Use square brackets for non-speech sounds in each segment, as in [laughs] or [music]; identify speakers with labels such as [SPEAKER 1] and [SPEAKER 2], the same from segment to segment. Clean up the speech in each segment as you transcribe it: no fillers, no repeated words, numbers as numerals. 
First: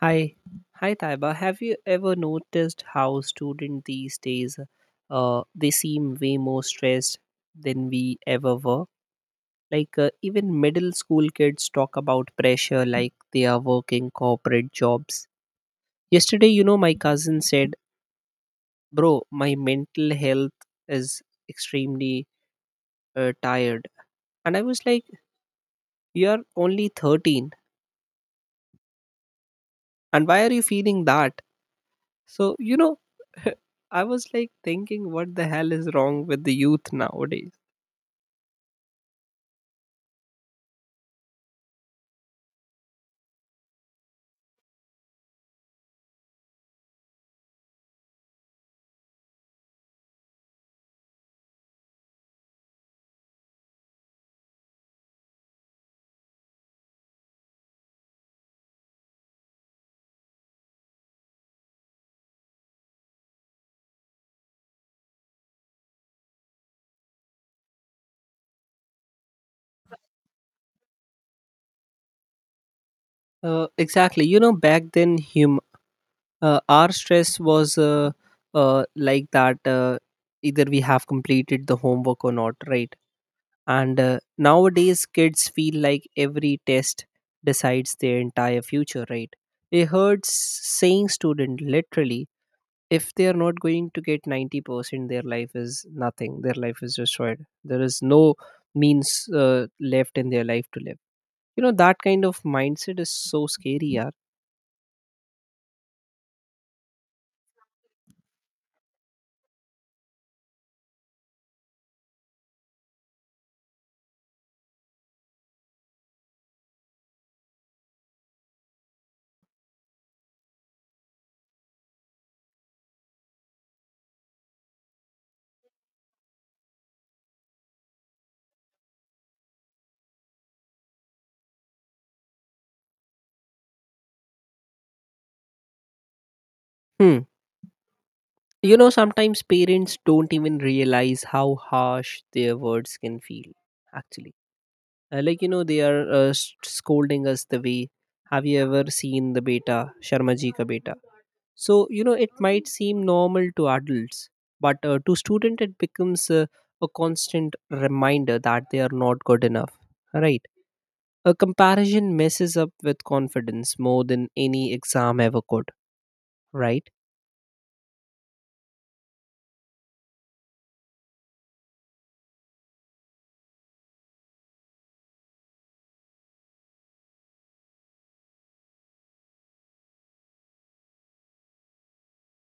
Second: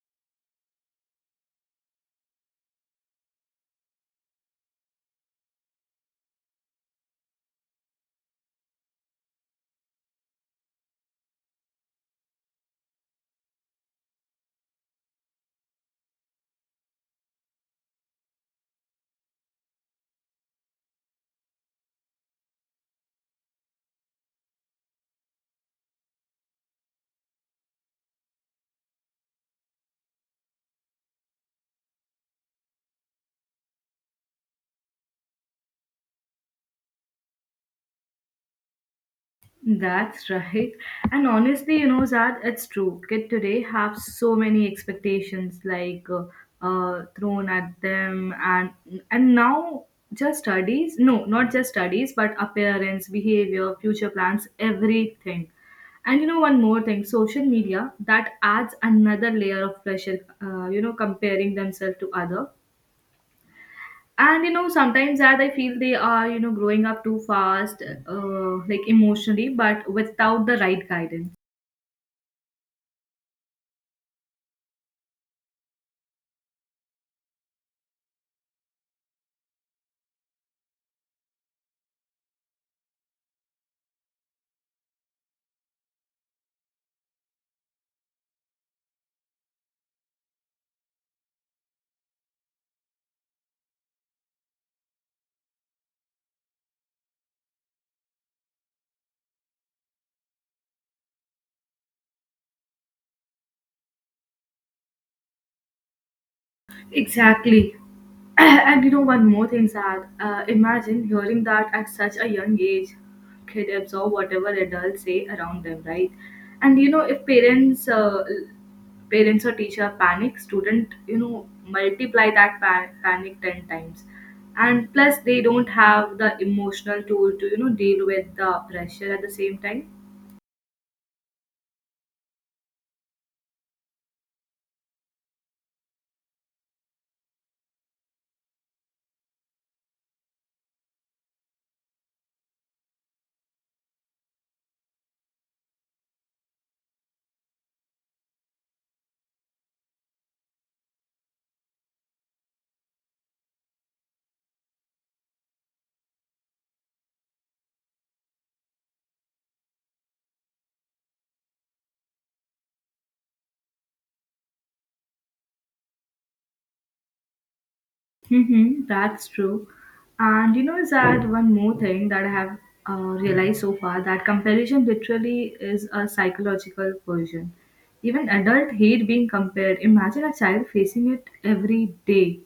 [SPEAKER 1] Hi, hi Taiba. Have you ever noticed how students these days, they seem way more stressed than we ever were? Even middle school kids talk about pressure, like they are working corporate jobs. Yesterday, you know, my cousin said, "Bro, my mental health is extremely tired," and I was like, "You're only 13, and why are you feeling that?" So, you know, [laughs] I was like thinking, what the hell is wrong with the youth nowadays?
[SPEAKER 2] That's right. And honestly, you know, Zad, it's true. Kids today have so many expectations like thrown at them, and now just studies. No, not just studies, but appearance, behavior, future plans, everything. And you know, one more thing, social media that adds another layer of pressure. You know, comparing themselves to other, and you know sometimes that I feel they are, you know, growing up too fast, like emotionally, but without the right guidance.
[SPEAKER 1] Exactly. You know, back then, our stress was like that either we have completed the homework or not, right? And nowadays, kids feel like every test decides their entire future, right? A heard saying student literally, if they are not going to get 90%, their life is nothing, their life is destroyed, there is no means left in their life to live. You know, that kind of mindset is so scary, yeah.
[SPEAKER 2] Exactly. [clears throat] And you know, one more thing, Zach. Imagine hearing that at such a young age. Kid absorb whatever adults say around them, right? And you know, if parents, parents or teacher panic, student, you know, multiply that panic 10 times. And plus, they don't have the emotional tool to deal with the pressure at the same time.
[SPEAKER 1] Hmm. You know, sometimes parents don't even realize how harsh their words can feel, actually. Like, you know, they are scolding us the way. Have you ever seen the beta, sharma ji ka beta? So, you know, it might seem normal to adults, but to student it becomes a constant reminder that they are not good enough, right? A comparison messes up with confidence more than any exam ever could, right?
[SPEAKER 2] Mm-hmm, that's true. And you know, is that one more thing that I have uh, realized so far, that comparison literally is a psychological version. Even adult hate being compared. Imagine a child facing it every day.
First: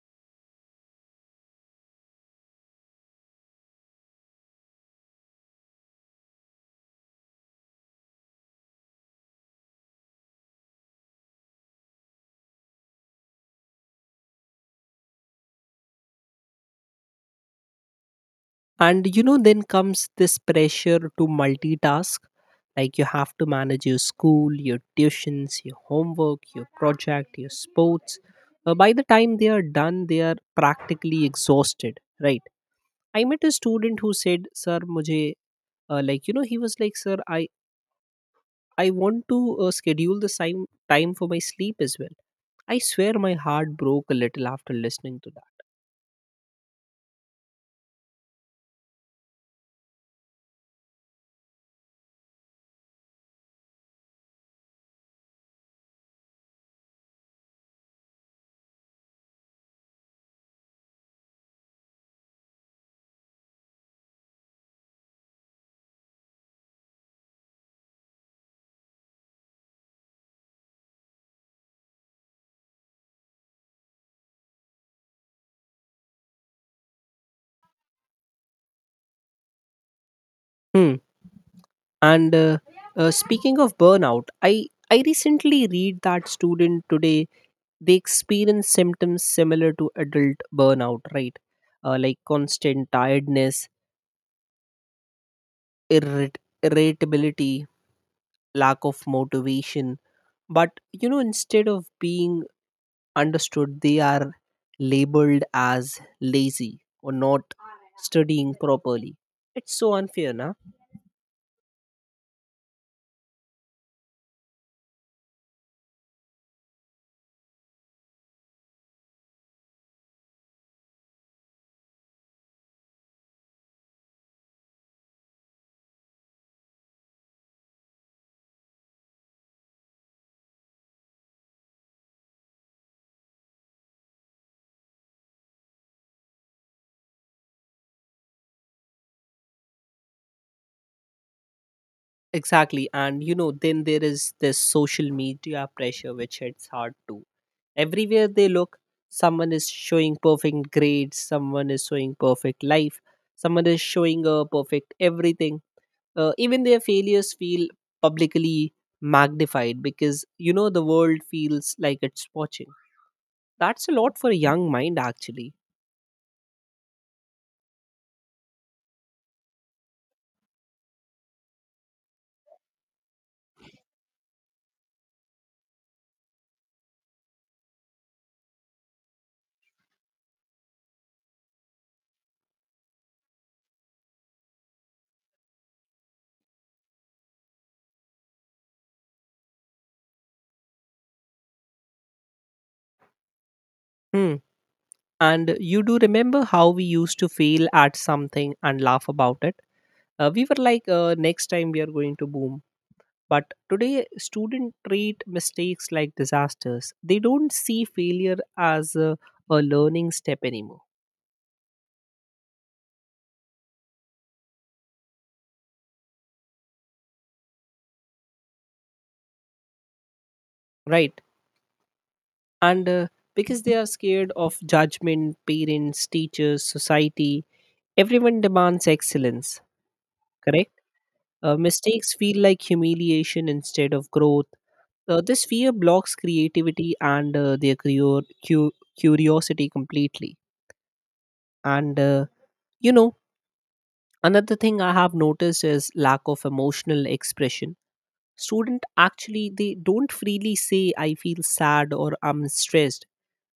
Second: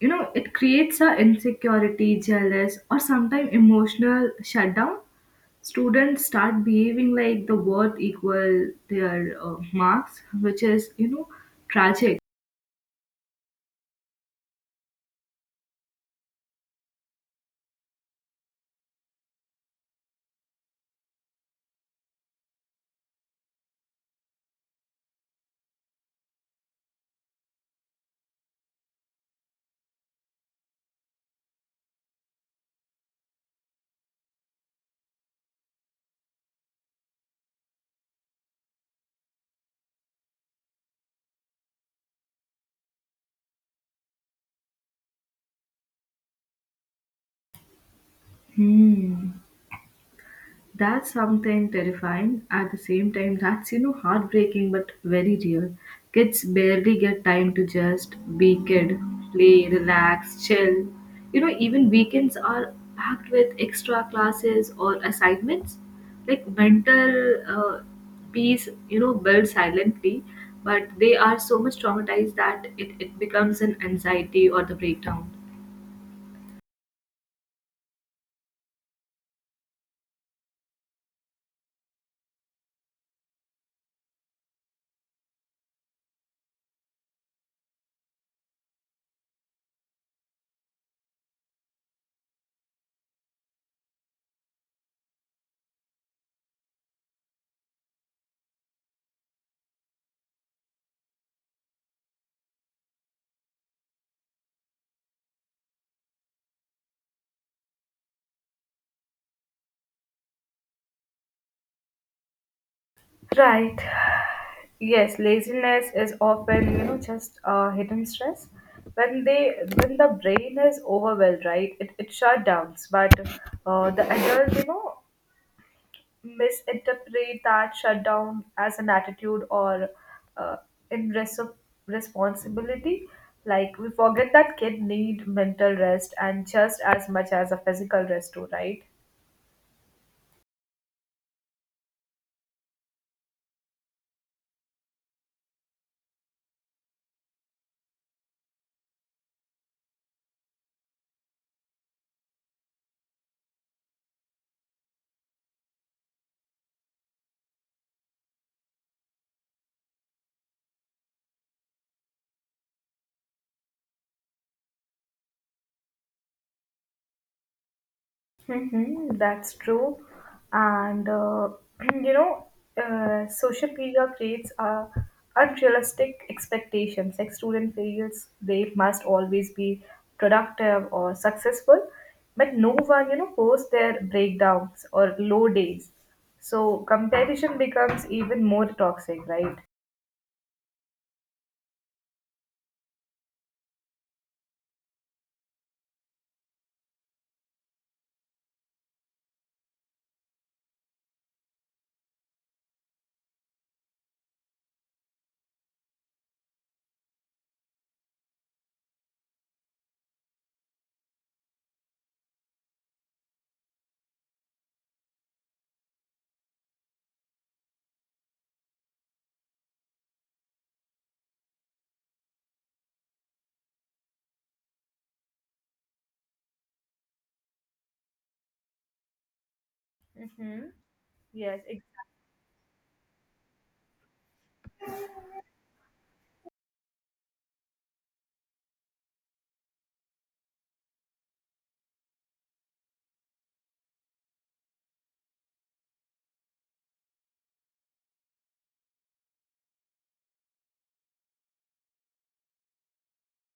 [SPEAKER 2] You know, it creates a insecurity, jealous, or sometimes emotional shutdown. Students start behaving like the worth equal their marks, which is, tragic.
[SPEAKER 1] And you know, then comes this pressure to multitask. Like you have to manage your school, your tuitions, your homework, your project, your sports. By the time they are done, they are practically exhausted, right? I met a student who said, "Sir, मुझे like you know he was like, sir, I want to schedule the same time for my sleep as well." I swear my heart broke a little after listening to that.
[SPEAKER 2] Hmm. That's something terrifying. At the same time, that's, you know, heartbreaking but very real. Kids barely get time to just be kid, play, relax, chill. You know, even weekends are packed with extra classes or assignments. Like mental peace, you know, builds silently, but they are so much traumatized that it becomes an anxiety or the breakdown.
[SPEAKER 1] Hmm. And speaking of burnout, I recently read that student today, they experience symptoms similar to adult burnout, right? Like constant tiredness, irrit- irritability, lack of motivation. But you know, instead of being understood, they are labeled as lazy or not studying properly. It's so unfair, na?
[SPEAKER 2] Right. Yes, laziness is often, you know, just hidden stress. When the brain is overwhelmed, right, it shut down. But the adult, you know, misinterpret that shutdown as an attitude or uh, in res- responsibility. Like we forget that kid need mental rest and just as much as a physical rest too, right?
[SPEAKER 1] Exactly. And you know, then there is this social media pressure which hits hard too. Everywhere they look, someone is showing perfect grades, someone is showing perfect life, someone is showing a perfect everything. Even their failures feel publicly magnified because you know the world feels like it's watching. That's a lot for a young mind, actually.
[SPEAKER 2] Mm-hmm, that's true. And [clears throat] you know, social media creates unrealistic expectations. Like student feels they must always be productive or successful, but no one, posts their breakdowns or low days. So comparison becomes even more toxic, right?
[SPEAKER 1] Hmm. And you do remember how we used to fail at something and laugh about it? We were like, next time we are going to boom. But today, students treat mistakes like disasters. They don't see failure as a learning step anymore, right? And because they are scared of judgment, parents, teachers, society, everyone demands excellence, correct?
[SPEAKER 2] Yes.
[SPEAKER 1] Mistakes feel like humiliation instead of growth. This fear blocks creativity and their cu- curiosity completely. And, you know, another thing I have noticed is lack of emotional expression. Student actually, they don't freely say, I feel sad or I'm stressed.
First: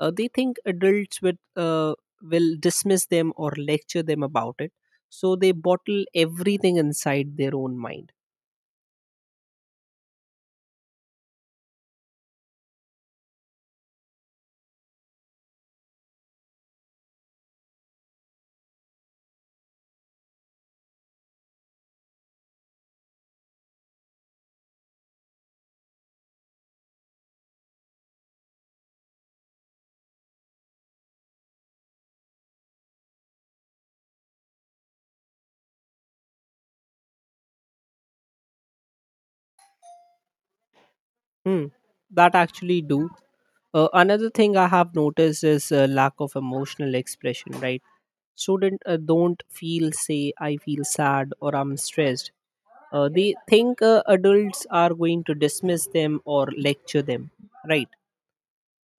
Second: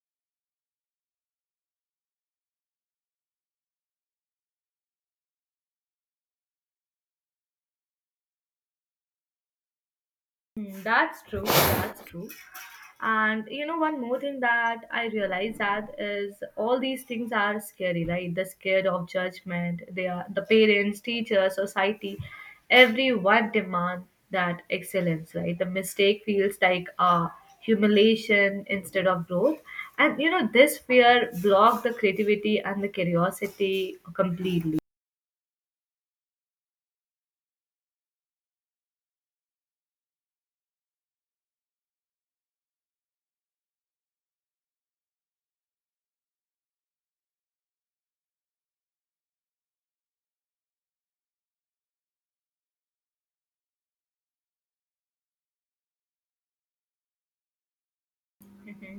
[SPEAKER 1] They think adults will dismiss them or lecture them about it. So they bottle everything inside their own mind.
[SPEAKER 2] That's true. That's true. And you know, one more thing that I realize, that is, all these things are scary, right? They're scared of judgment. They are the parents, teachers, society. Everyone demand that excellence, right? The mistake feels like humiliation instead of growth. And you know, this fear block the creativity and the curiosity completely.
[SPEAKER 1] Hmm, that actually do. Another thing I have noticed is lack of emotional expression, right? Student don't feel say I feel sad or I'm stressed. They think adults are going to dismiss them or lecture them, right?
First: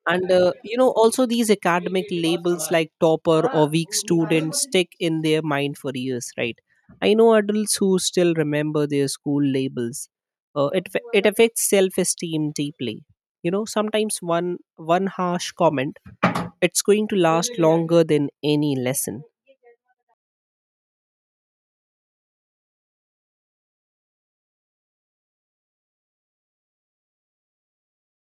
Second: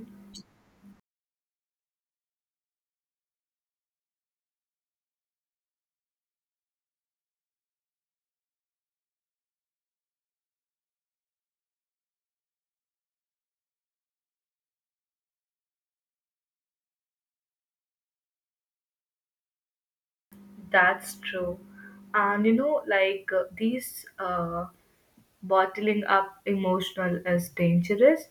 [SPEAKER 1] And you know, also these academic labels like topper or weak student stick in their mind for years, right? I know adults who still remember their school labels. It it affects self esteem deeply. You know, sometimes one harsh comment, it's going to last longer than any lesson.
[SPEAKER 2] That's true. And you know, like, these. Bottling up emotional is dangerous,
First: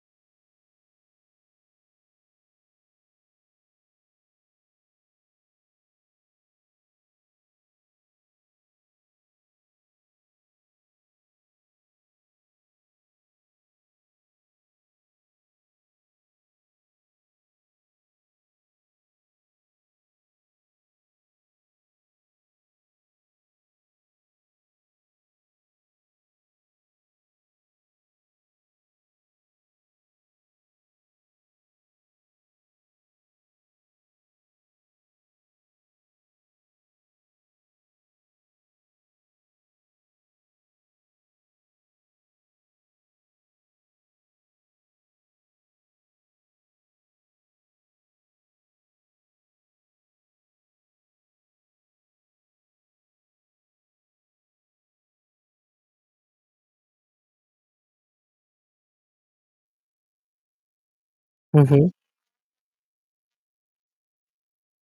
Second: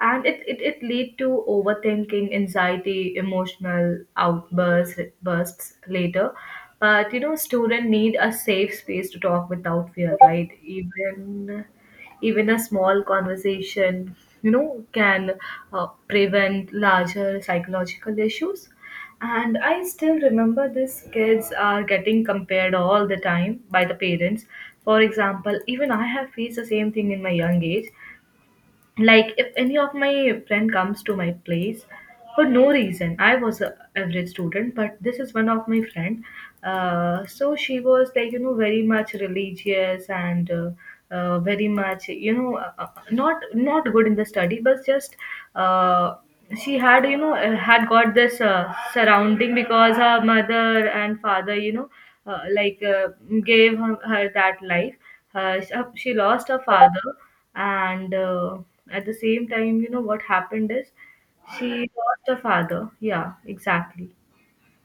[SPEAKER 2] and it lead to overthinking, anxiety, emotional outbursts bursts later. But, students need a safe space to talk without fear, right? Even a small conversation, can prevent larger psychological issues. And I still remember these kids are getting compared all the time by the parents. For example, even I have faced the same thing in my young age. Like, if any of my friend comes to my place, for no reason, I was a average student, but this is one of my friend. So she was like, very much religious, and very much, not good in the study, but just uh, she had you know had got this surrounding, because her mother and father, like, gave her that life. She lost her father, and at the same time, you know what happened is, she
[SPEAKER 1] Mm-hmm,
[SPEAKER 2] lost her father. Yeah, exactly.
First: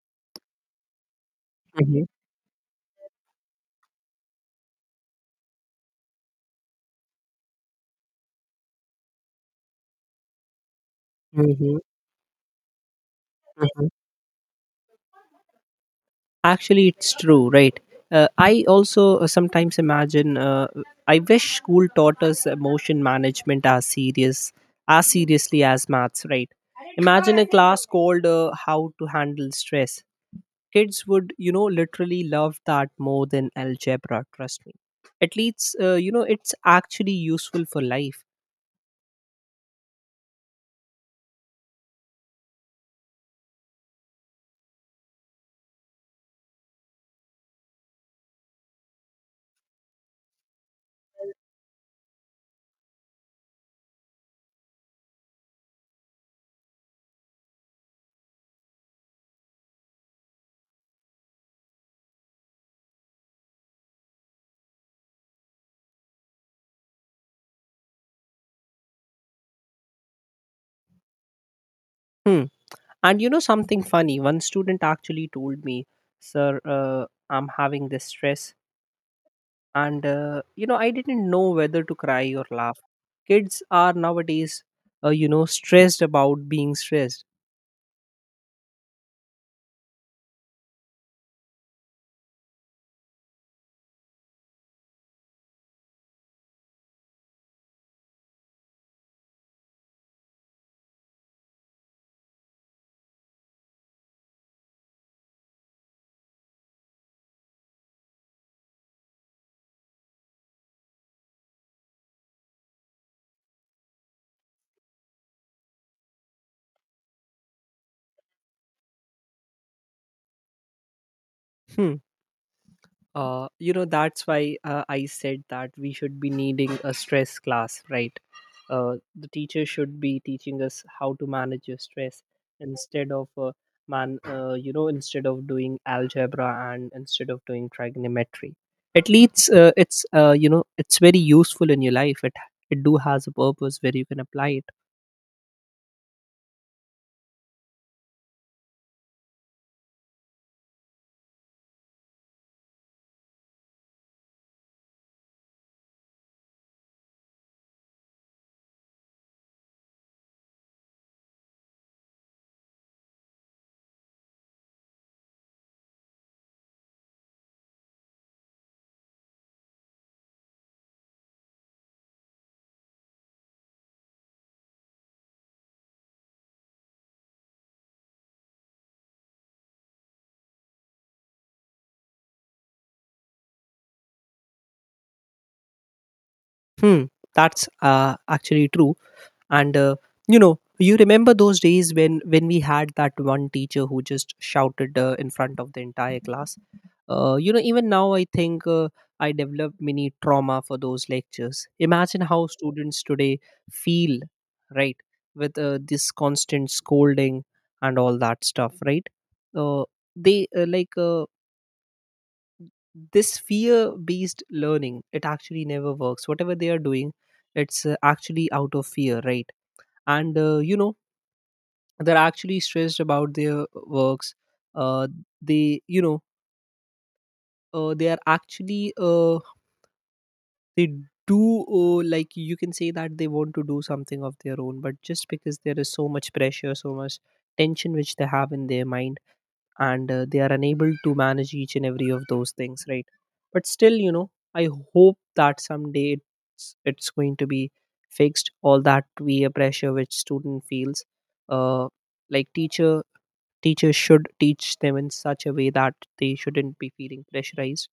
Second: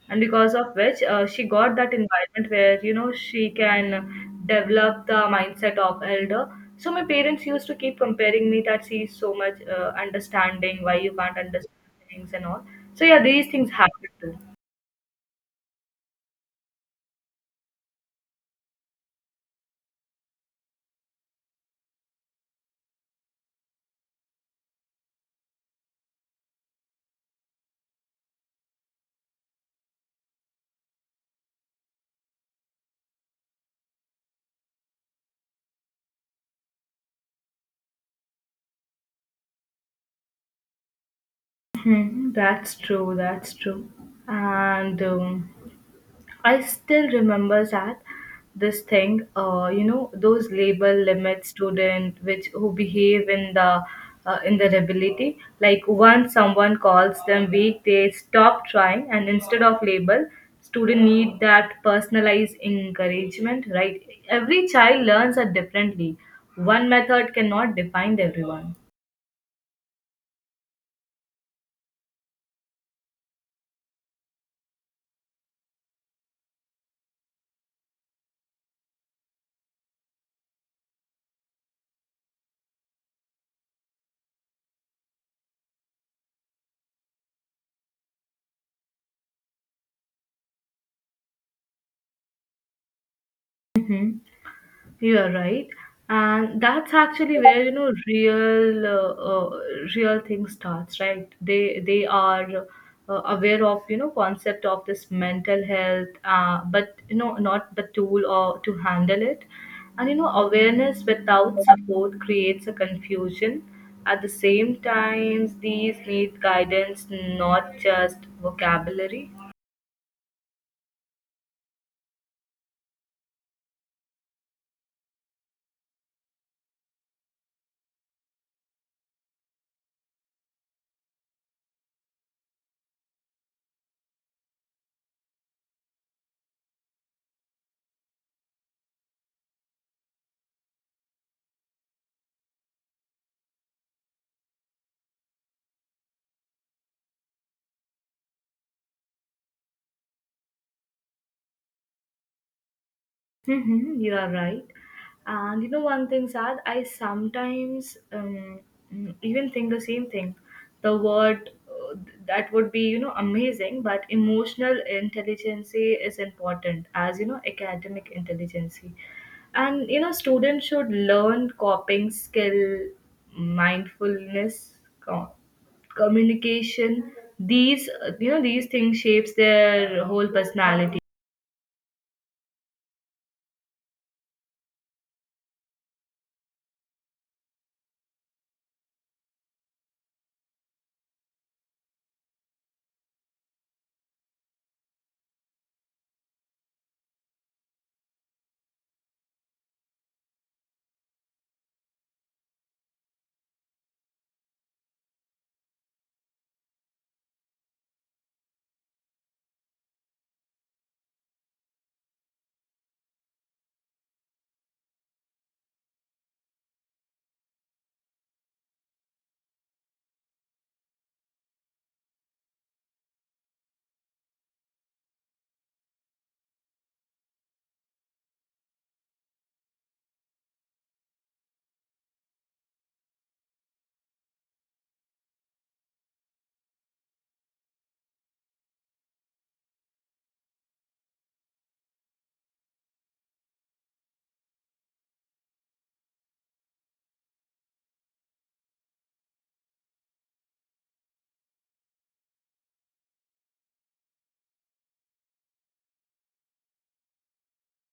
[SPEAKER 2] And because of which, she got that
[SPEAKER 1] mm-hmm,
[SPEAKER 2] environment where, she can develop the mindset of elder. So my parents used to keep comparing me, that she's so much understanding, why you can't
[SPEAKER 1] mm-hmm,
[SPEAKER 2] understand things and all. So, yeah, these things
[SPEAKER 1] mm-hmm.
[SPEAKER 2] happen too.
[SPEAKER 1] Actually, it's true, right? I also sometimes imagine. I wish school taught us emotion management as seriously as maths, right? Imagine a class called "How to Handle Stress." Kids would, you know, literally love that more than algebra. Trust me. At least, you know, it's actually useful for life.
[SPEAKER 2] Hmm, that's true, that's true. And I still remember that this thing, those label limit student, which who behave in the ability. Like, once someone calls them weak, they stop trying, and instead of label, student need that personalized encouragement. Right? Every child learns it differently. One method cannot define everyone.
[SPEAKER 1] Hmm. And you know something funny? One student actually told me, "Sir, I'm having this stress," and you know, I didn't know whether to cry or laugh. Kids are nowadays, you know, stressed about being stressed.
[SPEAKER 2] You are right, and that's actually where, you know, real thing starts, right? They are aware of, concept of this mental health, but, not the tool or to handle it, and, awareness without support creates a confusion. At the same time, these need guidance, not just vocabulary.
[SPEAKER 1] Hmm. You know, that's why I said that we should be needing a stress class, right? The teacher should be teaching us how to manage your stress, instead of man you know, instead of doing algebra and instead of doing trigonometry. At least it's you know, it's very useful in your life. It do has a purpose where you can apply it.
[SPEAKER 2] Mhm, you are right. And you know, one thing, Sad, I sometimes even think the same thing. The word that would be, you know, amazing, but emotional intelligence is important as, you know, academic intelligence. And, you know, students should learn coping skill, mindfulness, co- communication. These, things shapes their whole personality.
[SPEAKER 1] Hmm, that's actually true. And you know, you remember those days when we had that one teacher who just shouted in front of the entire class. You know, even now I think I developed mini trauma for those lectures. Imagine how students today feel, right? With this constant scolding and all that stuff, right? uh, they like This fear based learning, it actually never works. Whatever they are doing, it's actually out of fear, right? And you know, they're actually stressed about their works. Uh, they you know they are actually they do. Like you can say that they want to do something of their own, but just because there is so much pressure, so much tension which they have in their mind, and they are unable to manage each and every of those things, right? But still, you know, I hope that someday it's going to be fixed, all that peer pressure which student feels. Uh, like teacher teachers should teach them in such a way that they shouldn't be feeling pressurized,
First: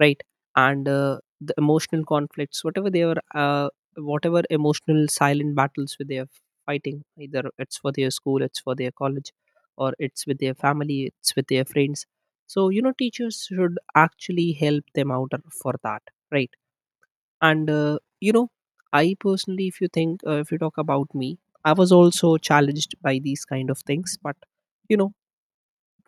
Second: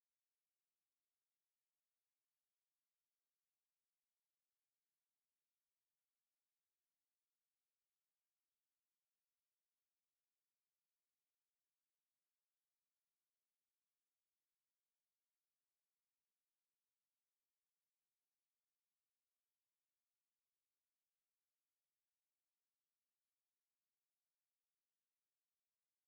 [SPEAKER 1] right? And the emotional conflicts, whatever they are, whatever emotional silent battles with they are fighting, either it's for their school, it's for their college, or it's with their family, it's with their friends. So you know, teachers should actually help them out for that, right? And you know, I personally, if you think if you talk about me, I was also challenged by these kind of things. But you know,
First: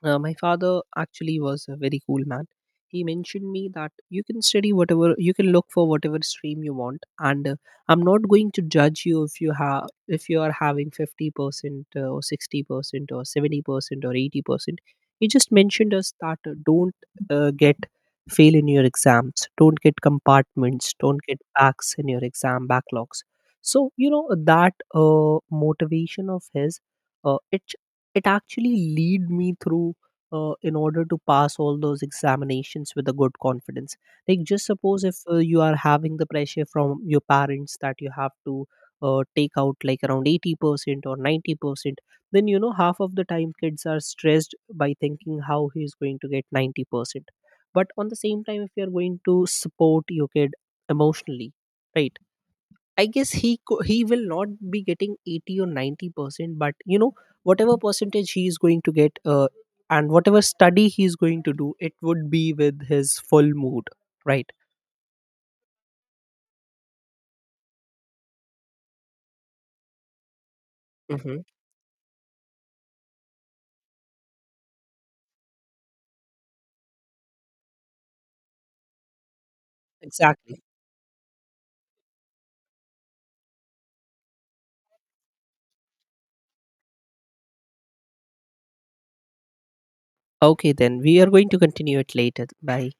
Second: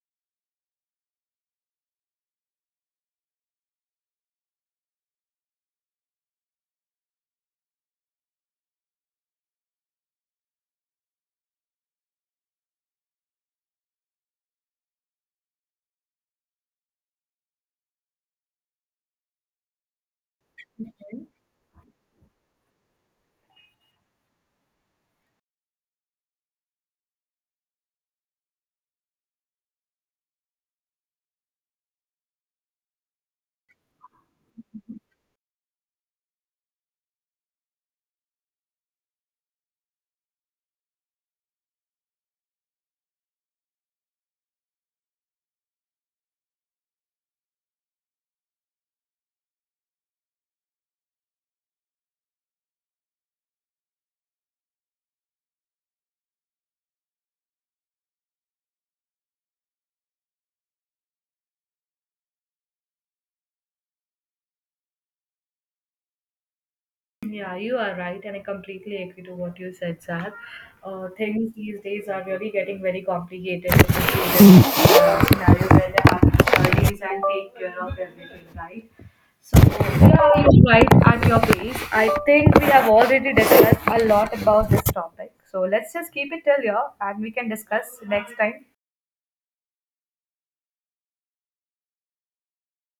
[SPEAKER 1] my father actually was a very cool man. He mentioned me that you can study whatever, you can look for whatever stream you want, and I'm not going to judge you if you are having 50% or 60% or 70% or 80%. He just mentioned us that don't get fail in your exams, don't get compartments, don't get backs in your exam backlogs. So you know, that motivation of his, it it actually lead me through, in order to pass all those examinations with a good confidence. Like just suppose if you are having the pressure from your parents that you have to take out like around 80% or 90%, then you know, half of the time kids are stressed by thinking how he is going to get 90%. But on the same time, if you are going to support your kid emotionally, right? I guess he will not be getting 80 or 90 percent, but you know, whatever percentage he is going to get, and whatever study he is going to do, it would be with his full mood, right?
[SPEAKER 2] Yeah, you are right, and I completely agree to what you said, Sad.
[SPEAKER 1] Hmm.
[SPEAKER 2] Things these days are really getting very complicated, especially scenario where they have to studies and take care of everything, right? So, yeah,
[SPEAKER 1] Exactly.
[SPEAKER 2] each right at your pace. I think we have already discussed a lot about this topic. So, let's just keep it till here, and we can discuss next time.
[SPEAKER 1] Okay, then we are going to continue it later. Bye.